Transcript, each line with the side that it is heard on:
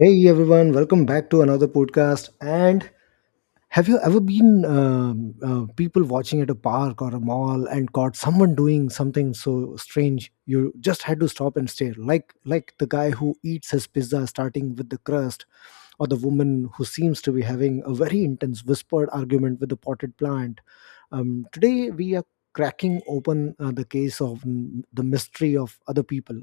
left: Hey everyone, welcome back to another podcast. And have you ever been people watching at a park or a mall and caught someone doing something so strange you just had to stop and stare? Like the guy who eats his pizza starting with the crust, or the woman who seems to be having a very intense whispered argument with the potted plant. Today we are cracking open the case of the mystery of other people.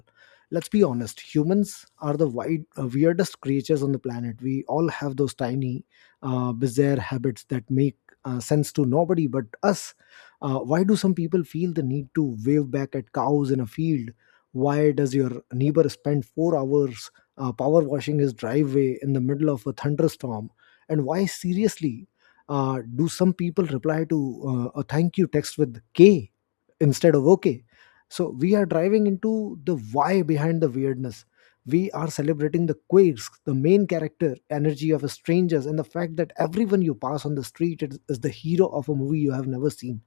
left: Let's be honest, humans are the weirdest creatures on the planet. We all have those tiny bizarre habits that make sense to nobody but us. Why do some people feel the need to wave back at cows in a field? Why does your neighbor spend 4 hours power washing his driveway in the middle of a thunderstorm? And why, seriously, do some people reply to a thank you text with K instead of OK? So we are driving into the why behind the weirdness. We are celebrating the quirks, the main character, energy of strangers, and the fact that everyone you pass on the street is the hero of a movie you have never seen.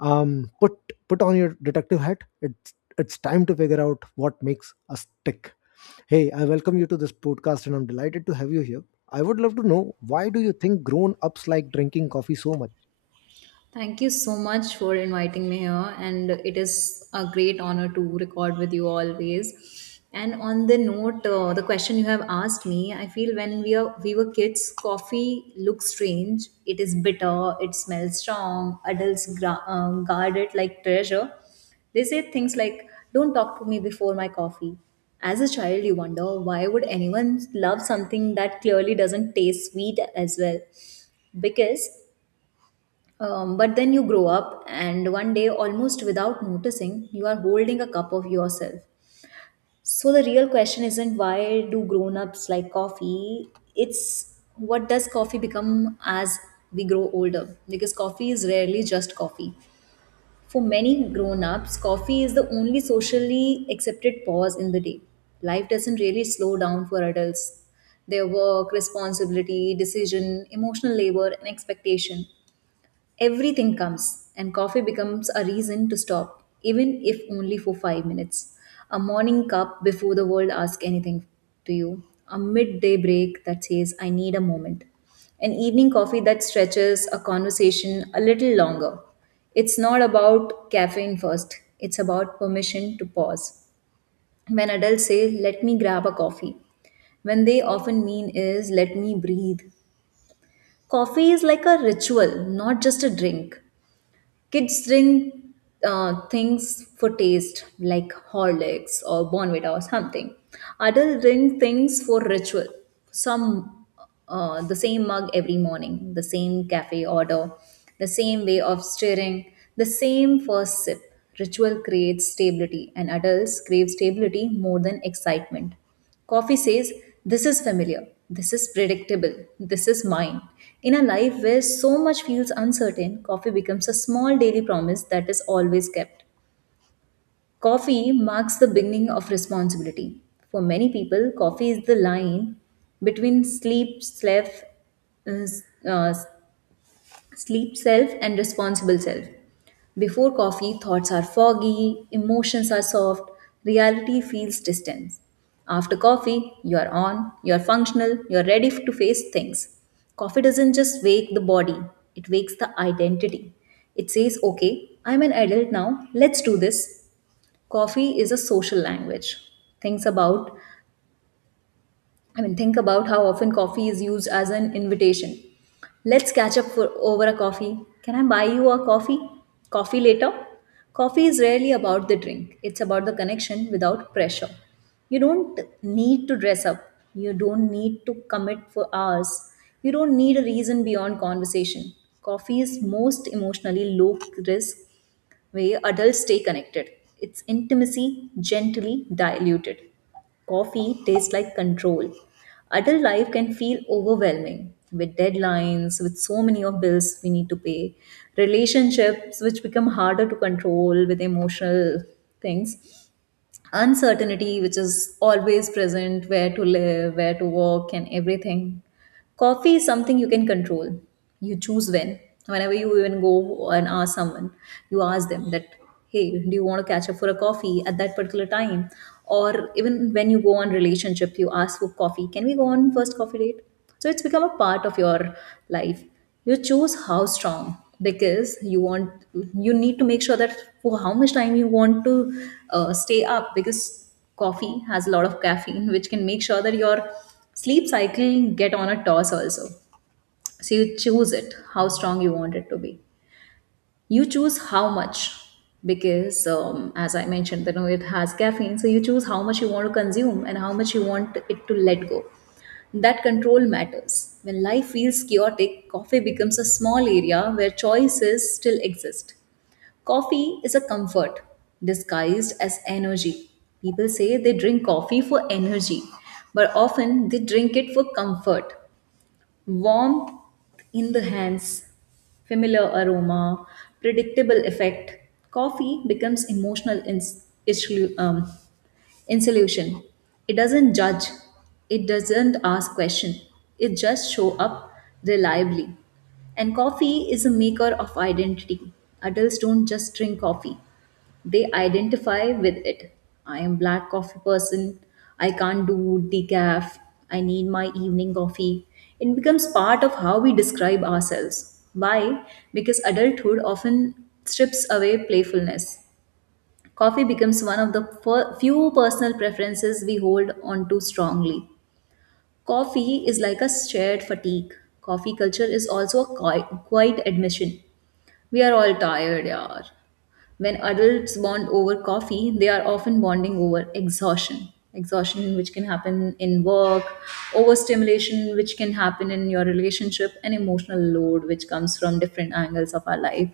left: Um, put put on your detective hat. It's time to figure out what makes us tick. Hey, I welcome you to this podcast, and I'm delighted to have you here. I would love to know, why do you think grown ups like drinking coffee so much?
right: Thank you so much for inviting me here, and it is a great honor to record with you always. And on the note, the question you have asked me, I feel when we were kids, coffee looks strange. It is bitter. It smells strong. Adults guard it like treasure. They say things like, "Don't talk to me before my coffee." As a child, you wonder why would anyone love something that clearly doesn't taste sweet as well because but then you grow up, and one day, almost without noticing, you are holding a cup of yourself. So the real question isn't why do grown ups like coffee? It's what does coffee become as we grow older? Because coffee is rarely just coffee. For many grown ups, coffee is the only socially accepted pause in the day. Life doesn't really slow down for adults. Their work, responsibility, decision, emotional labor, and expectation. Everything comes, and coffee becomes a reason to stop, even if only for 5 minutes. A morning cup before the world asks anything to you, a midday break that says, I need a moment, an evening coffee that stretches a conversation a little longer. It's not about caffeine first, it's about permission to pause. When adults say, let me grab a coffee, when they often mean is, let me breathe. Coffee is like a ritual, not just a drink. Kids drink things for taste, like Horlicks or Bonvita or something. Adults drink things for ritual. Some the same mug every morning, the same cafe order, the same way of stirring, the same first sip. Ritual creates stability, and adults crave stability more than excitement. Coffee says, this is familiar, this is predictable, this is mine. In a life where so much feels uncertain, coffee becomes a small daily promise that is always kept. Coffee marks the beginning of responsibility. For many people, coffee is the line between uh, s- uh, sleep self and responsible self. Before coffee, thoughts are foggy, emotions are soft, reality feels distant. After coffee, you're on, you're functional, you're ready to face things. Coffee doesn't just wake the body, it wakes the identity. It says, okay, I'm an adult now, let's do this. Coffee is a social language. Things about I mean, think about how often coffee is used as an invitation. Let's catch up for over a coffee. Can I buy you a coffee? Coffee later? Coffee is rarely about the drink, it's about the connection without pressure. You don't need to dress up, you don't need to commit for hours, you don't need a reason beyond conversation. Coffee is most emotionally low risk where adults stay connected. It's intimacy gently diluted. Coffee tastes like control. Adult life can feel overwhelming with deadlines, with so many of bills we need to pay, relationships which become harder to control with emotional things, uncertainty which is always present, where to live, where to work, and everything. Coffee is something you can control. You choose when. Whenever you even go and ask someone, you ask them that, hey, do you want to catch up for a coffee at that particular time? Or even when you go on relationship, you ask for coffee. Can we go on first coffee date? So it's become a part of your life. You choose how strong because you need to make sure that for how much time you want to stay up, because coffee has a lot of caffeine which can make sure that your sleep cycle get on a toss also, so you choose it how strong you want it to be. You choose how much, because as I mentioned, you know it has caffeine, so you choose how much you want to consume and how much you want it to let go. That control matters. When life feels chaotic, coffee becomes a small area where choices still exist. Coffee is a comfort disguised as energy. People say they drink coffee for energy, but often they drink it for comfort. Warmth in the hands, familiar aroma, predictable effect. Coffee becomes emotional insulation. It doesn't judge. It doesn't ask question. It just show up reliably. And coffee is a maker of identity. Adults don't just drink coffee. They identify with it. I am black coffee person. I can't do decaf. I need my evening coffee. It becomes part of how we describe ourselves. Why? Because adulthood often strips away playfulness. Coffee becomes one of the few personal preferences we hold onto strongly. Coffee is like a shared fatigue. Coffee culture is also a quiet admission. We are all tired, yaar. When adults bond over coffee, they are often bonding over exhaustion. Exhaustion, which can happen in work, overstimulation, which can happen in your relationship, and emotional load, which comes from different angles of our life.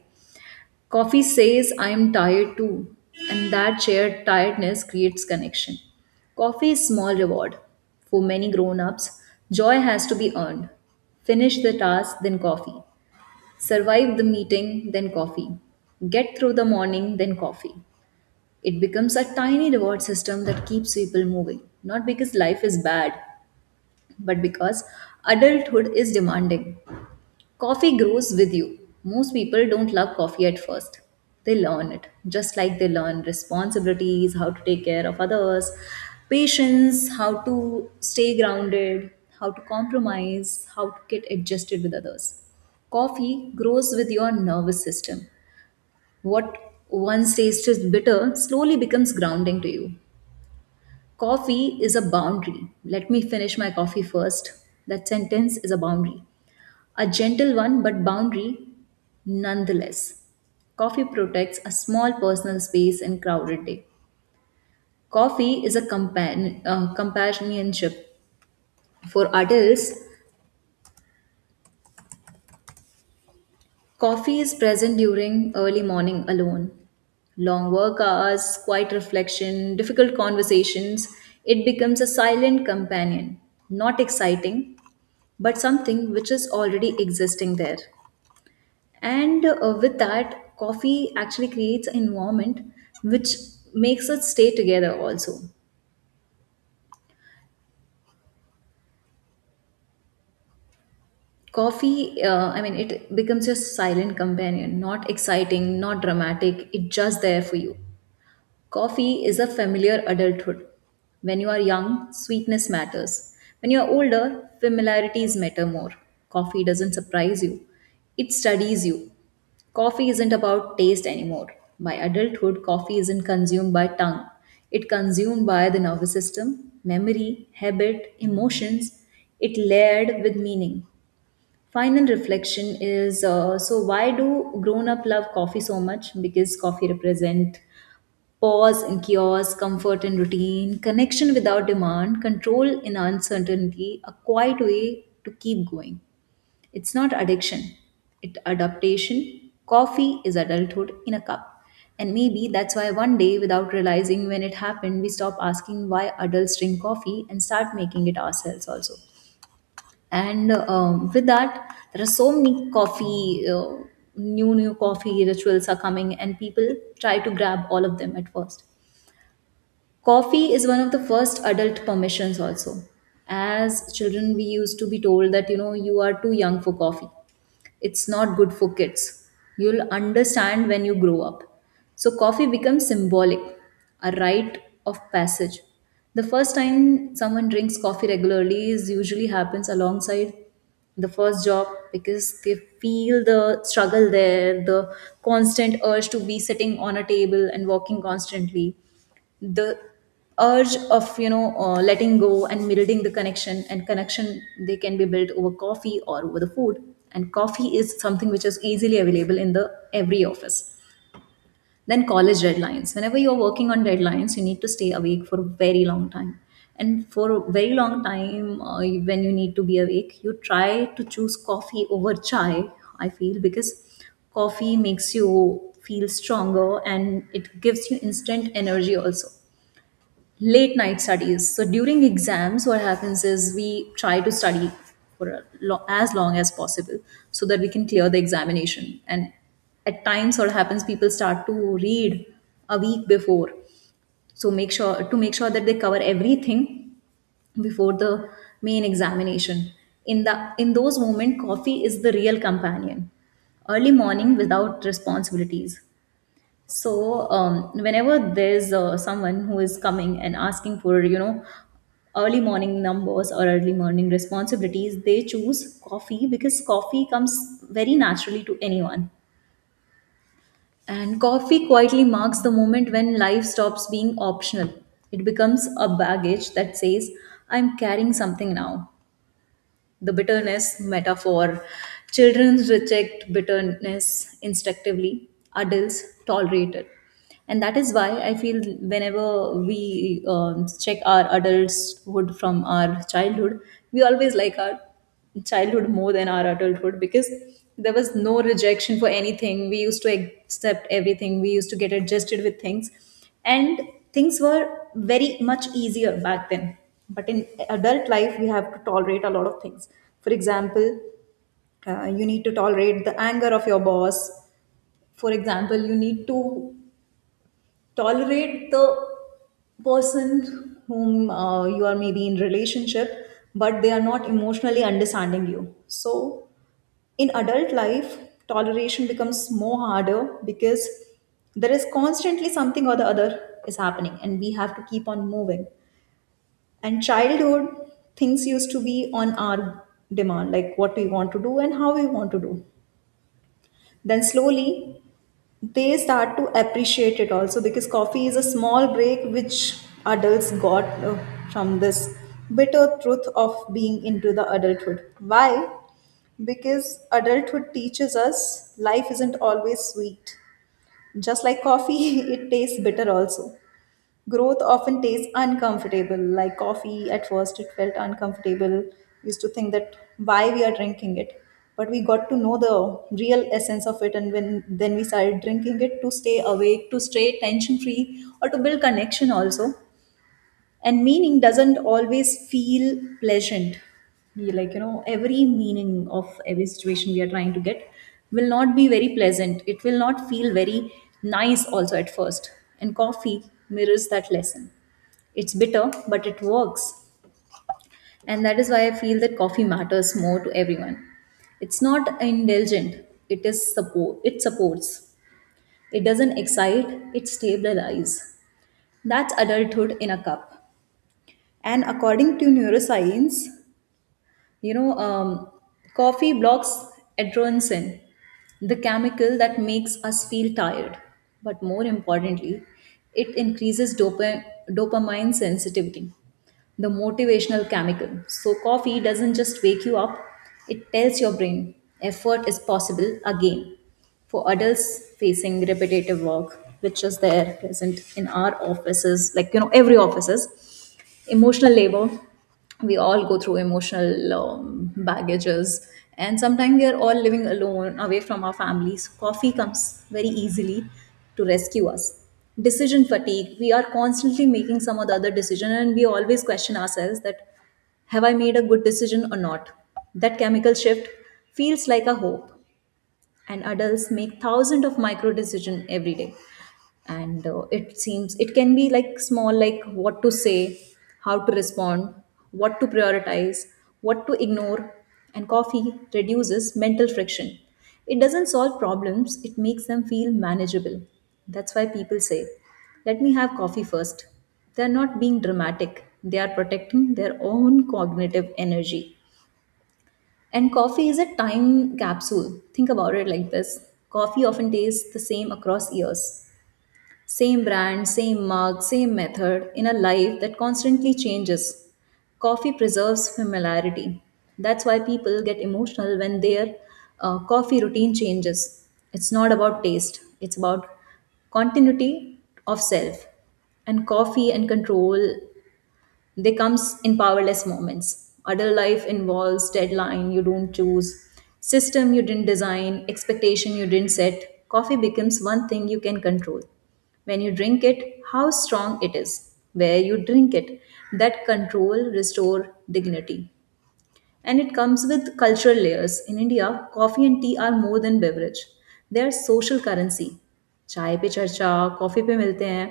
right: Coffee says, I am tired too. And that shared tiredness creates connection. Coffee is small reward. For many grown ups, joy has to be earned. Finish the task, then coffee. Survive the meeting, then coffee. Get through the morning, then coffee. It becomes a tiny reward system that keeps people moving, not because life is bad, but because adulthood is demanding. Coffee grows with you. Most people don't love coffee at first. They learn it, just like they learn responsibilities, how to take care of others, patience, how to stay grounded, how to compromise, how to get adjusted with others. Coffee grows with your nervous system. What once tasted bitter slowly becomes grounding to you. Coffee is a boundary. Let me finish my coffee first. That sentence is a boundary. A gentle one, but boundary nonetheless. Coffee protects a small personal space in crowded day. Coffee is a companionship. For adults, coffee is present during early morning alone. Long work hours, quiet reflection, difficult conversations, it becomes a silent companion. Not exciting, but something which is already existing there. And with that, coffee actually creates an environment which makes us stay together also. Coffee, I mean, it becomes your silent companion, not exciting, not dramatic, it's just there for you. Coffee is a familiar adulthood. When you are young, sweetness matters. When you are older, familiarities matter more. Coffee doesn't surprise you, it studies you. Coffee isn't about taste anymore. By adulthood, coffee isn't consumed by tongue. It consumed by the nervous system, memory, habit, emotions. It layered with meaning. Final reflection is, so why do grown up love coffee so much? Because coffee represent pause in chaos, comfort in routine, connection without demand, control in uncertainty, a quiet way to keep going. It's not addiction, it's adaptation. Coffee is adulthood in a cup. And maybe that's why one day, without realizing when it happened, we stop asking why adults drink coffee and start making it ourselves also. And with that, there are so many new coffee rituals are coming, and people try to grab all of them at first. Coffee is one of the first adult permissions also. As children, we used to be told that, you are too young for coffee, it's not good for kids. You'll understand when you grow up. So, coffee becomes symbolic, a rite of passage. The first time someone drinks coffee regularly is usually happens alongside the first job, because they feel the struggle there, the constant urge to be sitting on a table and walking constantly, the urge of, letting go and building the connection, and connection they can be built over coffee or over the food. And coffee is something which is easily available in the every office. Then college deadlines, whenever you're working on deadlines, you need to stay awake for a very long time. And for a very long time, when you need to be awake, you try to choose coffee over chai, I feel, because coffee makes you feel stronger and it gives you instant energy also. Late night studies, so during exams what happens is we try to study for a as long as possible, so that we can clear the examination. And at times what happens, people start to read a week before, so make sure that they cover everything before the main examination. In those moments, coffee is the real companion. Early morning without responsibilities, so whenever there's someone who is coming and asking for, early morning numbers or early morning responsibilities, they choose coffee because coffee comes very naturally to anyone. And coffee quietly marks the moment when life stops being optional. It becomes a baggage that says, I'm carrying something now, the bitterness metaphor. Children reject bitterness instinctively, adults tolerate it. And that is why I feel whenever we check our adulthood from our childhood, we always like our childhood more than our adulthood because there was no rejection for anything. We used to accept everything. We used to get adjusted with things. And things were very much easier back then. But in adult life, we have to tolerate a lot of things. For example, you need to tolerate the anger of your boss. For example, you need to tolerate the person whom you are maybe in relationship, but they are not emotionally understanding you. So in adult life, toleration becomes more harder because there is constantly something or the other is happening and we have to keep on moving. And childhood, things used to be on our demand, like what we want to do and how we want to do. Then slowly they start to appreciate it also, because coffee is a small break which adults got from this bitter truth of being into the adulthood. Why? Because adulthood teaches us life isn't always sweet, just like coffee. It tastes bitter also. Growth often tastes uncomfortable, like coffee. At first it felt uncomfortable. Used to think that why we are drinking it, but we got to know the real essence of it, and when then we started drinking it to stay awake, to stay tension free, or to build connection also. And meaning doesn't always feel pleasant. Like you know, every meaning of every situation we are trying to get will not be very pleasant, it will not feel very nice also at first. And coffee mirrors that lesson. It's bitter, but it works. And that is why I feel that coffee matters more to everyone. It's not indulgent, it is support, it supports. It doesn't excite, it stabilizes. That's adulthood in a cup. And according to neuroscience, you know, coffee blocks adrenaline, the chemical that makes us feel tired. But more importantly, it increases dopamine sensitivity, the motivational chemical. So coffee doesn't just wake you up, it tells your brain effort is possible again. For adults facing repetitive work, which is there present in our offices, like you know, every offices, emotional labor, we all go through emotional baggages. And sometimes we are all living alone away from our families, coffee comes very easily to rescue us. Decision fatigue, we are constantly making some or the other decision and we always question ourselves that have I made a good decision or not. That chemical shift feels like a hope. And adults make thousands of micro decisions every day, and it seems it can be like small, like what to say, how to respond, what to prioritize, what to ignore. And coffee reduces mental friction. It doesn't solve problems, it makes them feel manageable. That's why people say, let me have coffee first. They are not being dramatic, they are protecting their own cognitive energy. And coffee is a time capsule. Think about it like this, coffee often tastes the same across years. Same brand, same mug, same method, in a life that constantly changes. Coffee preserves familiarity. That's why people get emotional when their coffee routine changes. It's not about taste, it's about continuity of self. And coffee and control, they comes in powerless moments. Adult life involves deadline you don't choose, system you didn't design, expectation you didn't set. Coffee becomes one thing you can control. When you drink it, how strong it is, where you drink it, that control restore dignity. And it comes with cultural layers. In India, coffee and tea are more than beverage. They are social currency. चाय पे चर्चा, coffee पे मिलते हैं.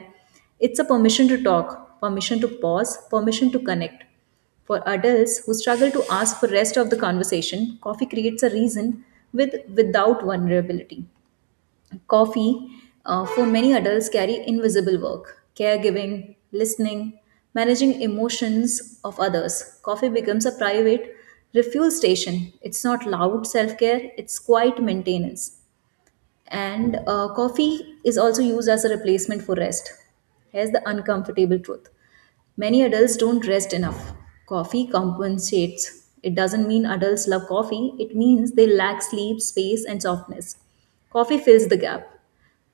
right: It's a permission to talk, permission to pause, permission to connect. For adults who struggle to ask for rest of the conversation, coffee creates a reason with without vulnerability. Coffee, for many adults, carry invisible work, caregiving, listening, managing emotions of others. Coffee becomes a private refuel station. It's not loud self care, it's quiet maintenance. And coffee is also used as a replacement for rest. Here's the uncomfortable truth, many adults don't rest enough. Coffee compensates. It doesn't mean adults love coffee, it means they lack sleep, space, and softness. Coffee fills the gap.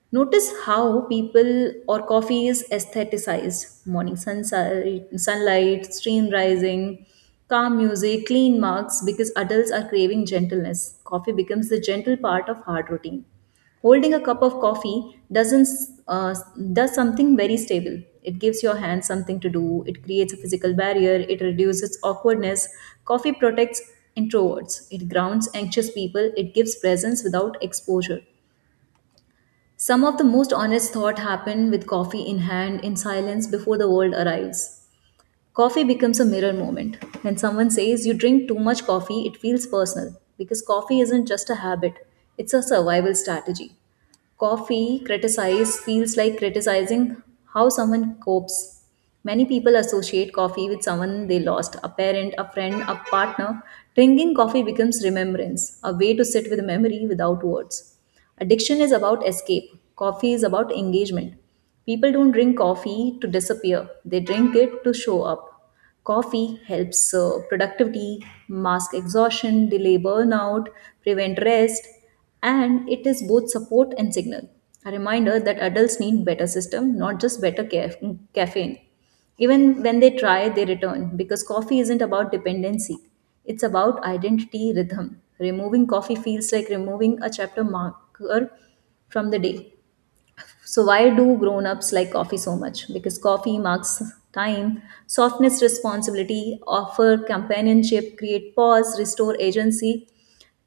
right: Notice how people or coffee is aestheticized. Morning sunlight, sunlight, stream rising, calm music, clean marks, because adults are craving gentleness. Coffee becomes the gentle part of hard routine. Holding a cup of coffee doesn't uh, does something very stable. It gives your hand something to do. It creates a physical barrier. It reduces awkwardness. Coffee protects introverts. It grounds anxious people. It gives presence without exposure. Some of the most honest thought happen with coffee in hand, in silence, before the world arrives. Coffee becomes a mirror moment. When someone says you drink too much coffee, it feels personal because coffee isn't just a habit, it's a survival strategy. Coffee criticize feels like criticizing how someone copes. Many people associate coffee with someone they lost, a parent, a friend, a partner. Drinking coffee becomes remembrance, a way to sit with memory without words. Addiction is about escape, coffee is about engagement. People don't drink coffee to disappear, they drink it to show up. Coffee helps productivity, mask exhaustion, delay burnout, prevent rest, and it is both support and signal. A reminder that adults need better system, not just better caffeine. Even when they try, they return because coffee isn't about dependency. It's about identity rhythm. Removing coffee feels like removing a chapter marker from the day. So why do grown-ups like coffee so much? Because coffee marks time, softness, responsibility, offer companionship, create pause, restore agency.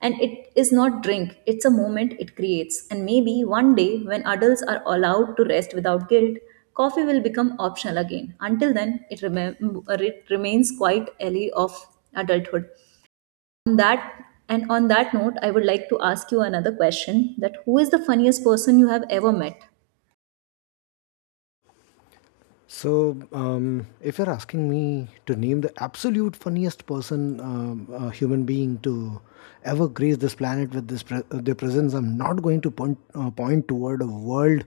right: And it is not drink, it's a moment it creates. And maybe one day when adults are allowed to rest without guilt, coffee will become optional again. Until then, it remains quite alley of adulthood. On that on that note, I would like to ask you another question that who is the funniest person you have ever met?
left: So, if you're asking me to name the absolute funniest person, a human being to ever grace this planet with their presence, I'm not going to point toward a world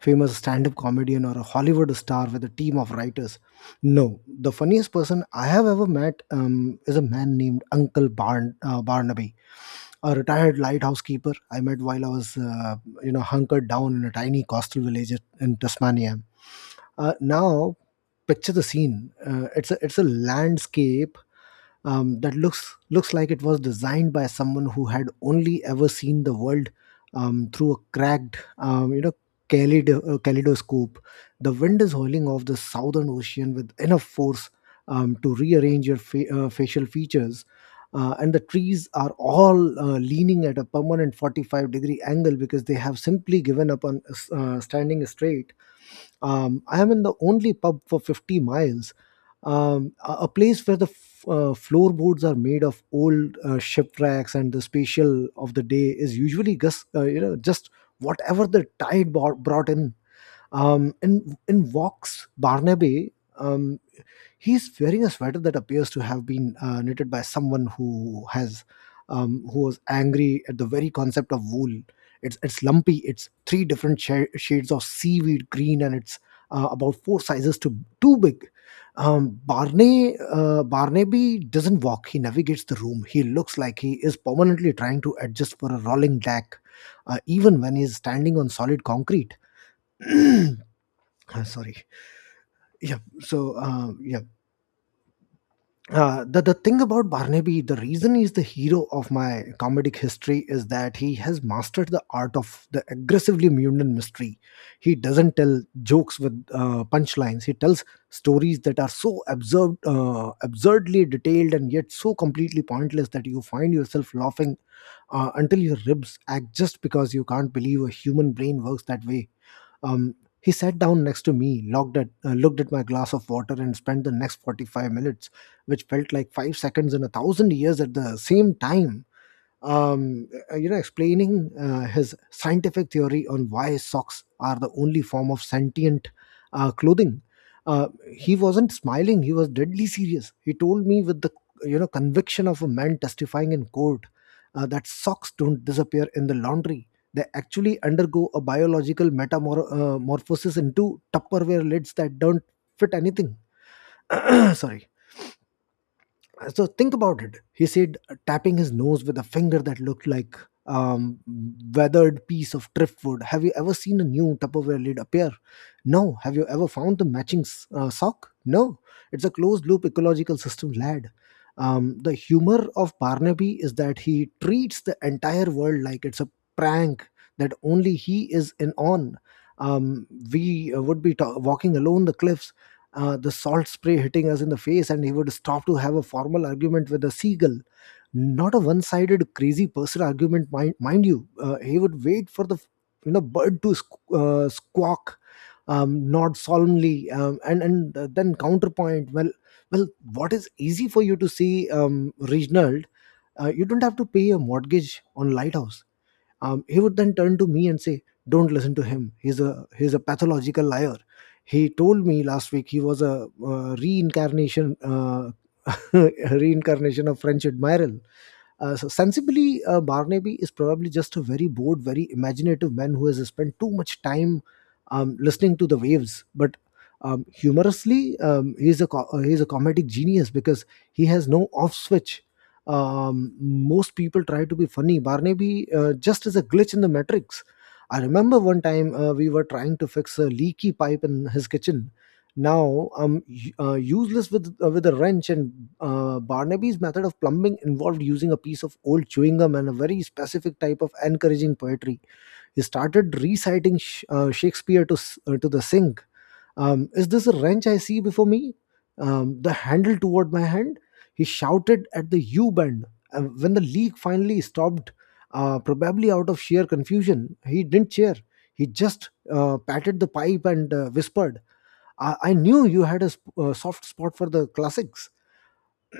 left: famous stand-up comedian or a Hollywood star with a team of writers. No, the funniest person I have ever met is a man named Uncle Barnaby, a retired lighthouse keeper I met while I was, hunkered down in a tiny coastal village in Tasmania. Now, picture the scene. It's a landscape that looks like it was designed by someone who had only ever seen the world through a cracked, you know, kaleido, kaleidoscope. The wind is howling off the southern ocean with enough force to rearrange your facial features. And the trees are all leaning at a permanent 45-degree angle because they have simply given up on standing straight. I am in the only pub for 50 miles, a place where the floorboards are made of old shipwrecks, and the special of the day is usually just you know just whatever the tide brought in. In Vox Barnaby. Um. He's wearing a sweater that appears to have been knitted by someone who was angry at the very concept of wool. It's lumpy. It's three different shades of seaweed green, and it's about four sizes too big. Barney Barnaby doesn't walk. He navigates the room. He looks like he is permanently trying to adjust for a rolling deck, even when he's standing on solid concrete. Sorry. Yeah. So the thing about Barnaby, the reason he's the hero of my comedic history is that he has mastered the art of the aggressively mutant mystery. He doesn't tell jokes with punchlines. He tells stories that are so absurd, absurdly detailed, and yet so completely pointless that you find yourself laughing until your ribs act just because you can't believe a human brain works that way. um, he sat down next to me, looked at my glass of water, and spent the next 45 minutes, which felt like 5 seconds and 1,000 years at the same time, explaining his scientific theory on why socks are the only form of sentient clothing. Uh, he wasn't smiling; he was deadly serious. He told me with the conviction of a man testifying in court, that socks don't disappear in the laundry. They actually undergo a biological metamorphosis into Tupperware lids that don't fit anything. Sorry. So think about it, he said, tapping his nose with a finger that looked like um weathered piece of driftwood. Have you ever seen a new tupperware lid appear? No. Have you ever found the matching sock? No. It's a closed loop ecological system, lad. The humor of barnaby is that he treats the entire world like it's a prank that only he is in on. We would be walking alone the cliffs, the salt spray hitting us in the face, and he would stop to have a formal argument with a seagull. Not a one-sided crazy person argument, mind you. He would wait for the bird to squawk, nod solemnly, and then counterpoint. Well, what is easy for you to see, Reginald? You don't have to pay a mortgage on lighthouse. He would then turn to me and say, don't listen to him, he's a pathological liar. He told me last week he was a reincarnation, reincarnation of french admiral. So sensibly, barnaby is probably just a very bored, very imaginative man who has spent too much time listening to the waves. But humorously, he's a comedic genius because he has no off switch. Most people try to be funny. Barnaby just is a glitch in the matrix. I remember one time we were trying to fix a leaky pipe in his kitchen. Now I'm useless with a wrench, and barnaby's method of plumbing involved using a piece of old chewing gum and a very specific type of encouraging poetry. He started reciting Shakespeare to the sink. Is this a wrench I see before me? The handle toward my hand? He shouted at the U bend. When the leak finally stopped, probably out of sheer confusion, he didn't cheer. He just patted the pipe and whispered, I knew you had a soft spot for the classics.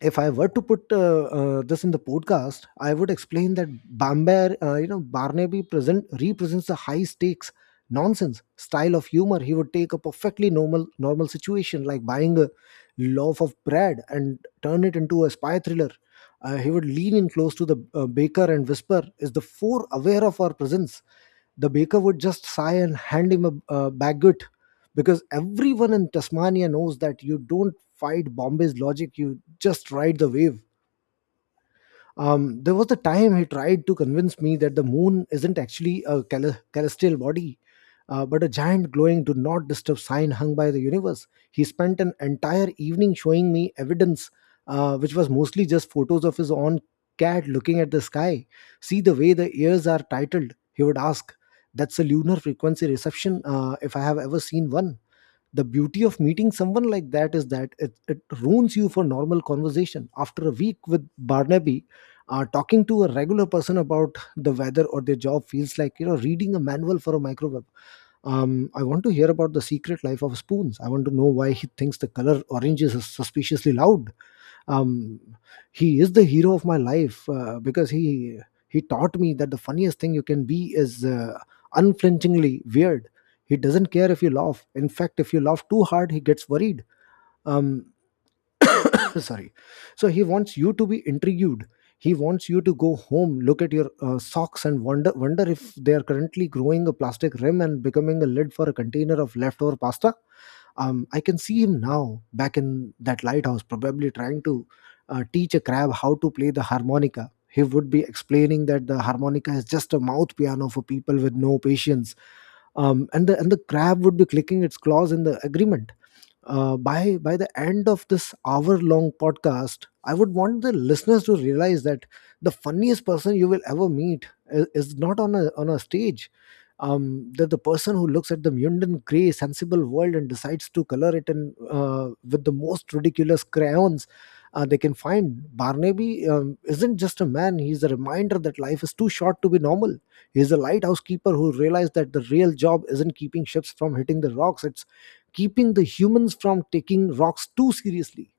left: If I were to put this in the podcast, I would explain that Bamber, you know, Barnaby present represents the high stakes nonsense style of humor. He would take a perfectly normal situation like buying a loaf of bread and turn it into a spy thriller. He would lean in close to the baker and whisper, "Is the four aware of our presence?" The baker would just sigh and hand him a baguette, because everyone in Tasmania knows that you don't fight Bombay's logic, you just ride the wave. There was the time he tried to convince me that the moon isn't actually a celestial body, but a giant glowing do not disturb sign hung by the universe. He spent an entire evening showing me evidence, which was mostly just photos of his own cat looking at the sky. See the way the ears are titled, he would ask. That's a lunar frequency reception, if I have ever seen one. The beauty of meeting someone like that is that it ruins you for normal conversation. After a week with barnaby, talking to a regular person about the weather or their job feels like reading a manual for a microwave. I want to hear about the secret life of spoons. I want to know why he thinks the color orange is suspiciously loud. um he is the hero of my life because he taught me that the funniest thing you can be is unflinchingly weird. He doesn't care if you laugh. In fact, if you laugh too hard he gets worried. um Sorry. So he wants you to be intrigued. He wants you to go home, look at your socks and wonder if they are currently growing a plastic rim and becoming a lid for a container of leftover pasta. I can see him now, back in that lighthouse, probably trying to teach a crab how to play the harmonica. He would be explaining that the harmonica is just a mouth piano for people with no patience, and the crab would be clicking its claws in the agreement. By the end of this hour long podcast, I would want the listeners to realize that the funniest person you will ever meet is not on a stage, that the person who looks at the mundane, gray, sensible world and decides to color it in with the most ridiculous crayons they can find. Barnaby isn't just a man; he's a reminder that life is too short to be normal. He's a lighthouse keeper who realized that the real job isn't keeping ships from hitting the rocks; it's keeping the humans from taking rocks too seriously.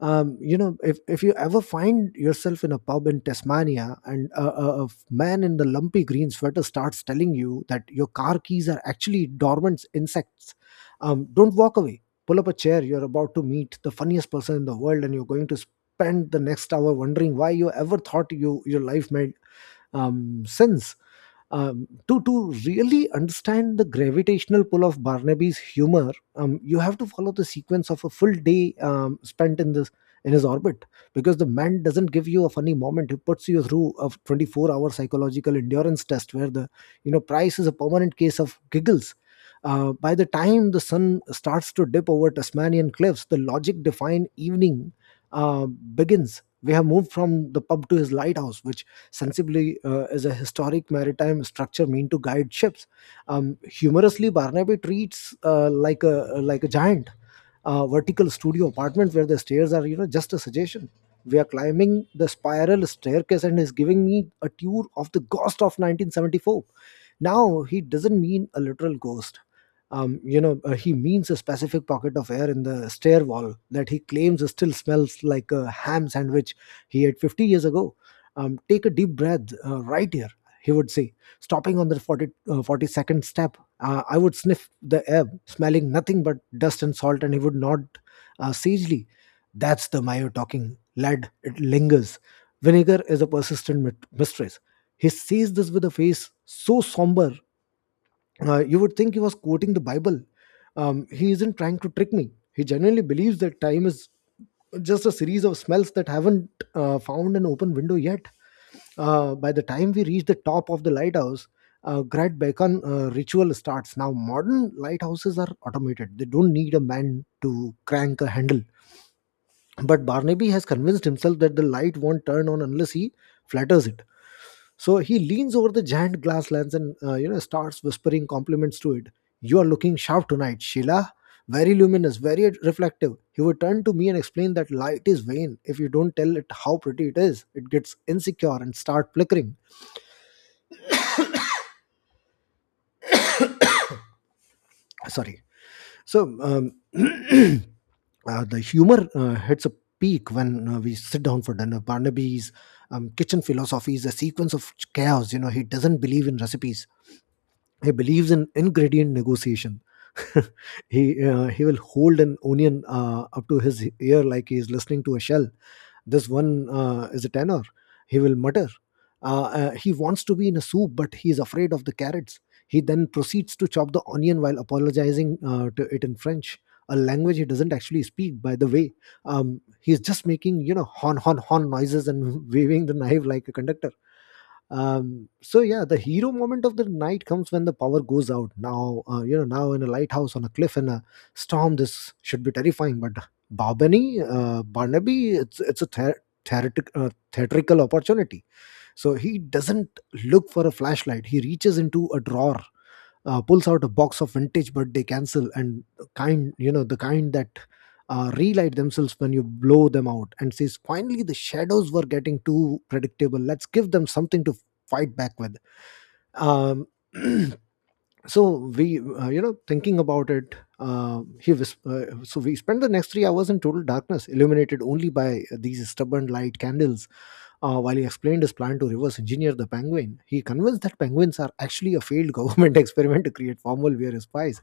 left: If you ever find yourself in a pub in Tasmania and a man in the lumpy green sweater starts telling you that your car keys are actually dormant insects, don't walk away. Pull up a chair. You're about to meet the funniest person in the world, and you're going to spend the next hour wondering why you ever thought your life made sense. To really understand the gravitational pull of Barnaby's humor, you have to follow the sequence of a full day spent in this in his orbit, because the man doesn't give you a funny moment. He puts you through a 24-hour psychological endurance test where the price is a permanent case of giggles. By the time the sun starts to dip over Tasmanian cliffs, the logic defined evening begins. We have moved from the pub to his lighthouse, which sensibly as a historic maritime structure meant to guide ships. Humorously, Barnaby treats like a giant vertical studio apartment where the stairs are, just a suggestion. We are climbing the spiral staircase and is giving me a tour of the ghost of 1974. Now he doesn't mean a literal ghost. He means a specific pocket of air in the stair wall that he claims still smells like a ham sandwich he ate 50 years ago. Take a deep breath right here, he would say, stopping on the 42nd step. I would sniff the air, smelling nothing but dust and salt, and he would nod sagely. That's the mayo talking, lad. It lingers. Vinegar is a persistent mistress. He sees this with a face so somber you would think he was quoting the Bible. He isn't trying to trick me. He genuinely believes that time is just a series of smells that haven't found an open window yet. By the time we reach the top of the lighthouse, Great Beacon ritual starts. Now, modern lighthouses are automated; they don't need a man to crank a handle. But Barnaby has convinced himself that the light won't turn on unless he flatters it. So he leans over the giant glass lens and starts whispering compliments to it. You are looking sharp tonight, Sheila. Very luminous, very reflective. He would turn to me and explain that light is vain. If you don't tell it how pretty it is, it gets insecure and start flickering. Sorry. So the humor hits a peak when we sit down for dinner. Barnaby's kitchen philosophy is a sequence of chaos. You know, he doesn't believe in recipes. He believes in ingredient negotiation. He he will hold an onion up to his ear like he is listening to a shell. This one is a tenor, he will mutter. He wants to be in a soup, but he is afraid of the carrots. He then proceeds to chop the onion while apologizing to it in French, a language he doesn't actually speak, by the way. He is just making, hon hon hon noises and waving the knife like a conductor. Yeah, the hero moment of the night comes when the power goes out. Now you know Now, in a lighthouse on a cliff in a storm, this should be terrifying, but Barnaby, it's a theatrical opportunity. So he doesn't look for a flashlight. He reaches into a drawer, pulls out a box of vintage birthday cancel, and the kind, the kind that relight themselves when you blow them out, and says, finally the shadows were getting too predictable. Let's give them something to fight back with. um, so we, thinking about it, he was so we spent the next 3 hours in total darkness, illuminated only by these stubborn light candles, while he explained his plan to reverse engineer the penguin. He convinced that penguins are actually a failed government experiment to create formal wear spies.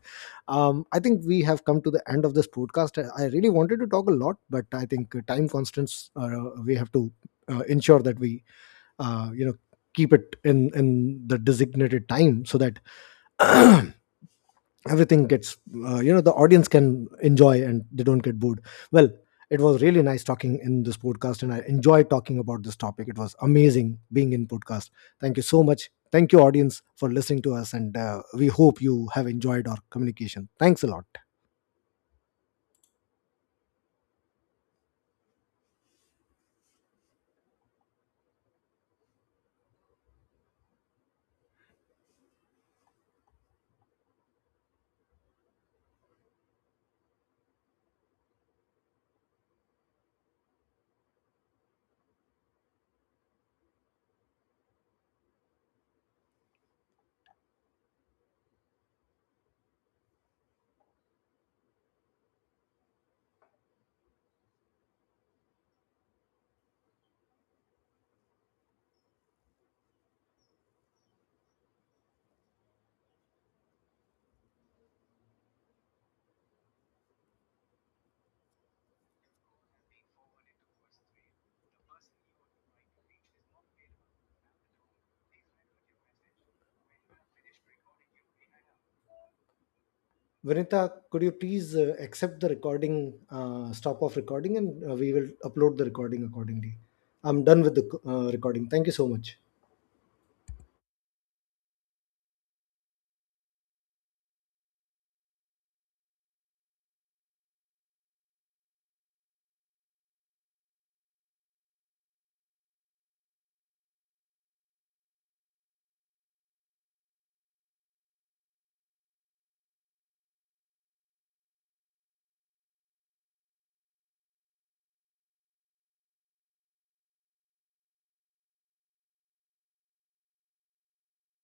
left: I think we have come to the end of this podcast. I really wanted to talk a lot, but I think time constants, we have to ensure that we uh, you know keep it in the designated time so that everything gets, the audience can enjoy and they don't get bored. Well, it was really nice talking in this podcast, and I enjoyed talking about this topic. It was amazing being in podcast. Thank you so much. Thank you, audience, for listening to us, and we hope you have enjoyed our communication. Thanks a lot. Vinita, could you please accept the recording, stop off recording, and we will upload the recording accordingly. I'm done with the recording. Thank you so much.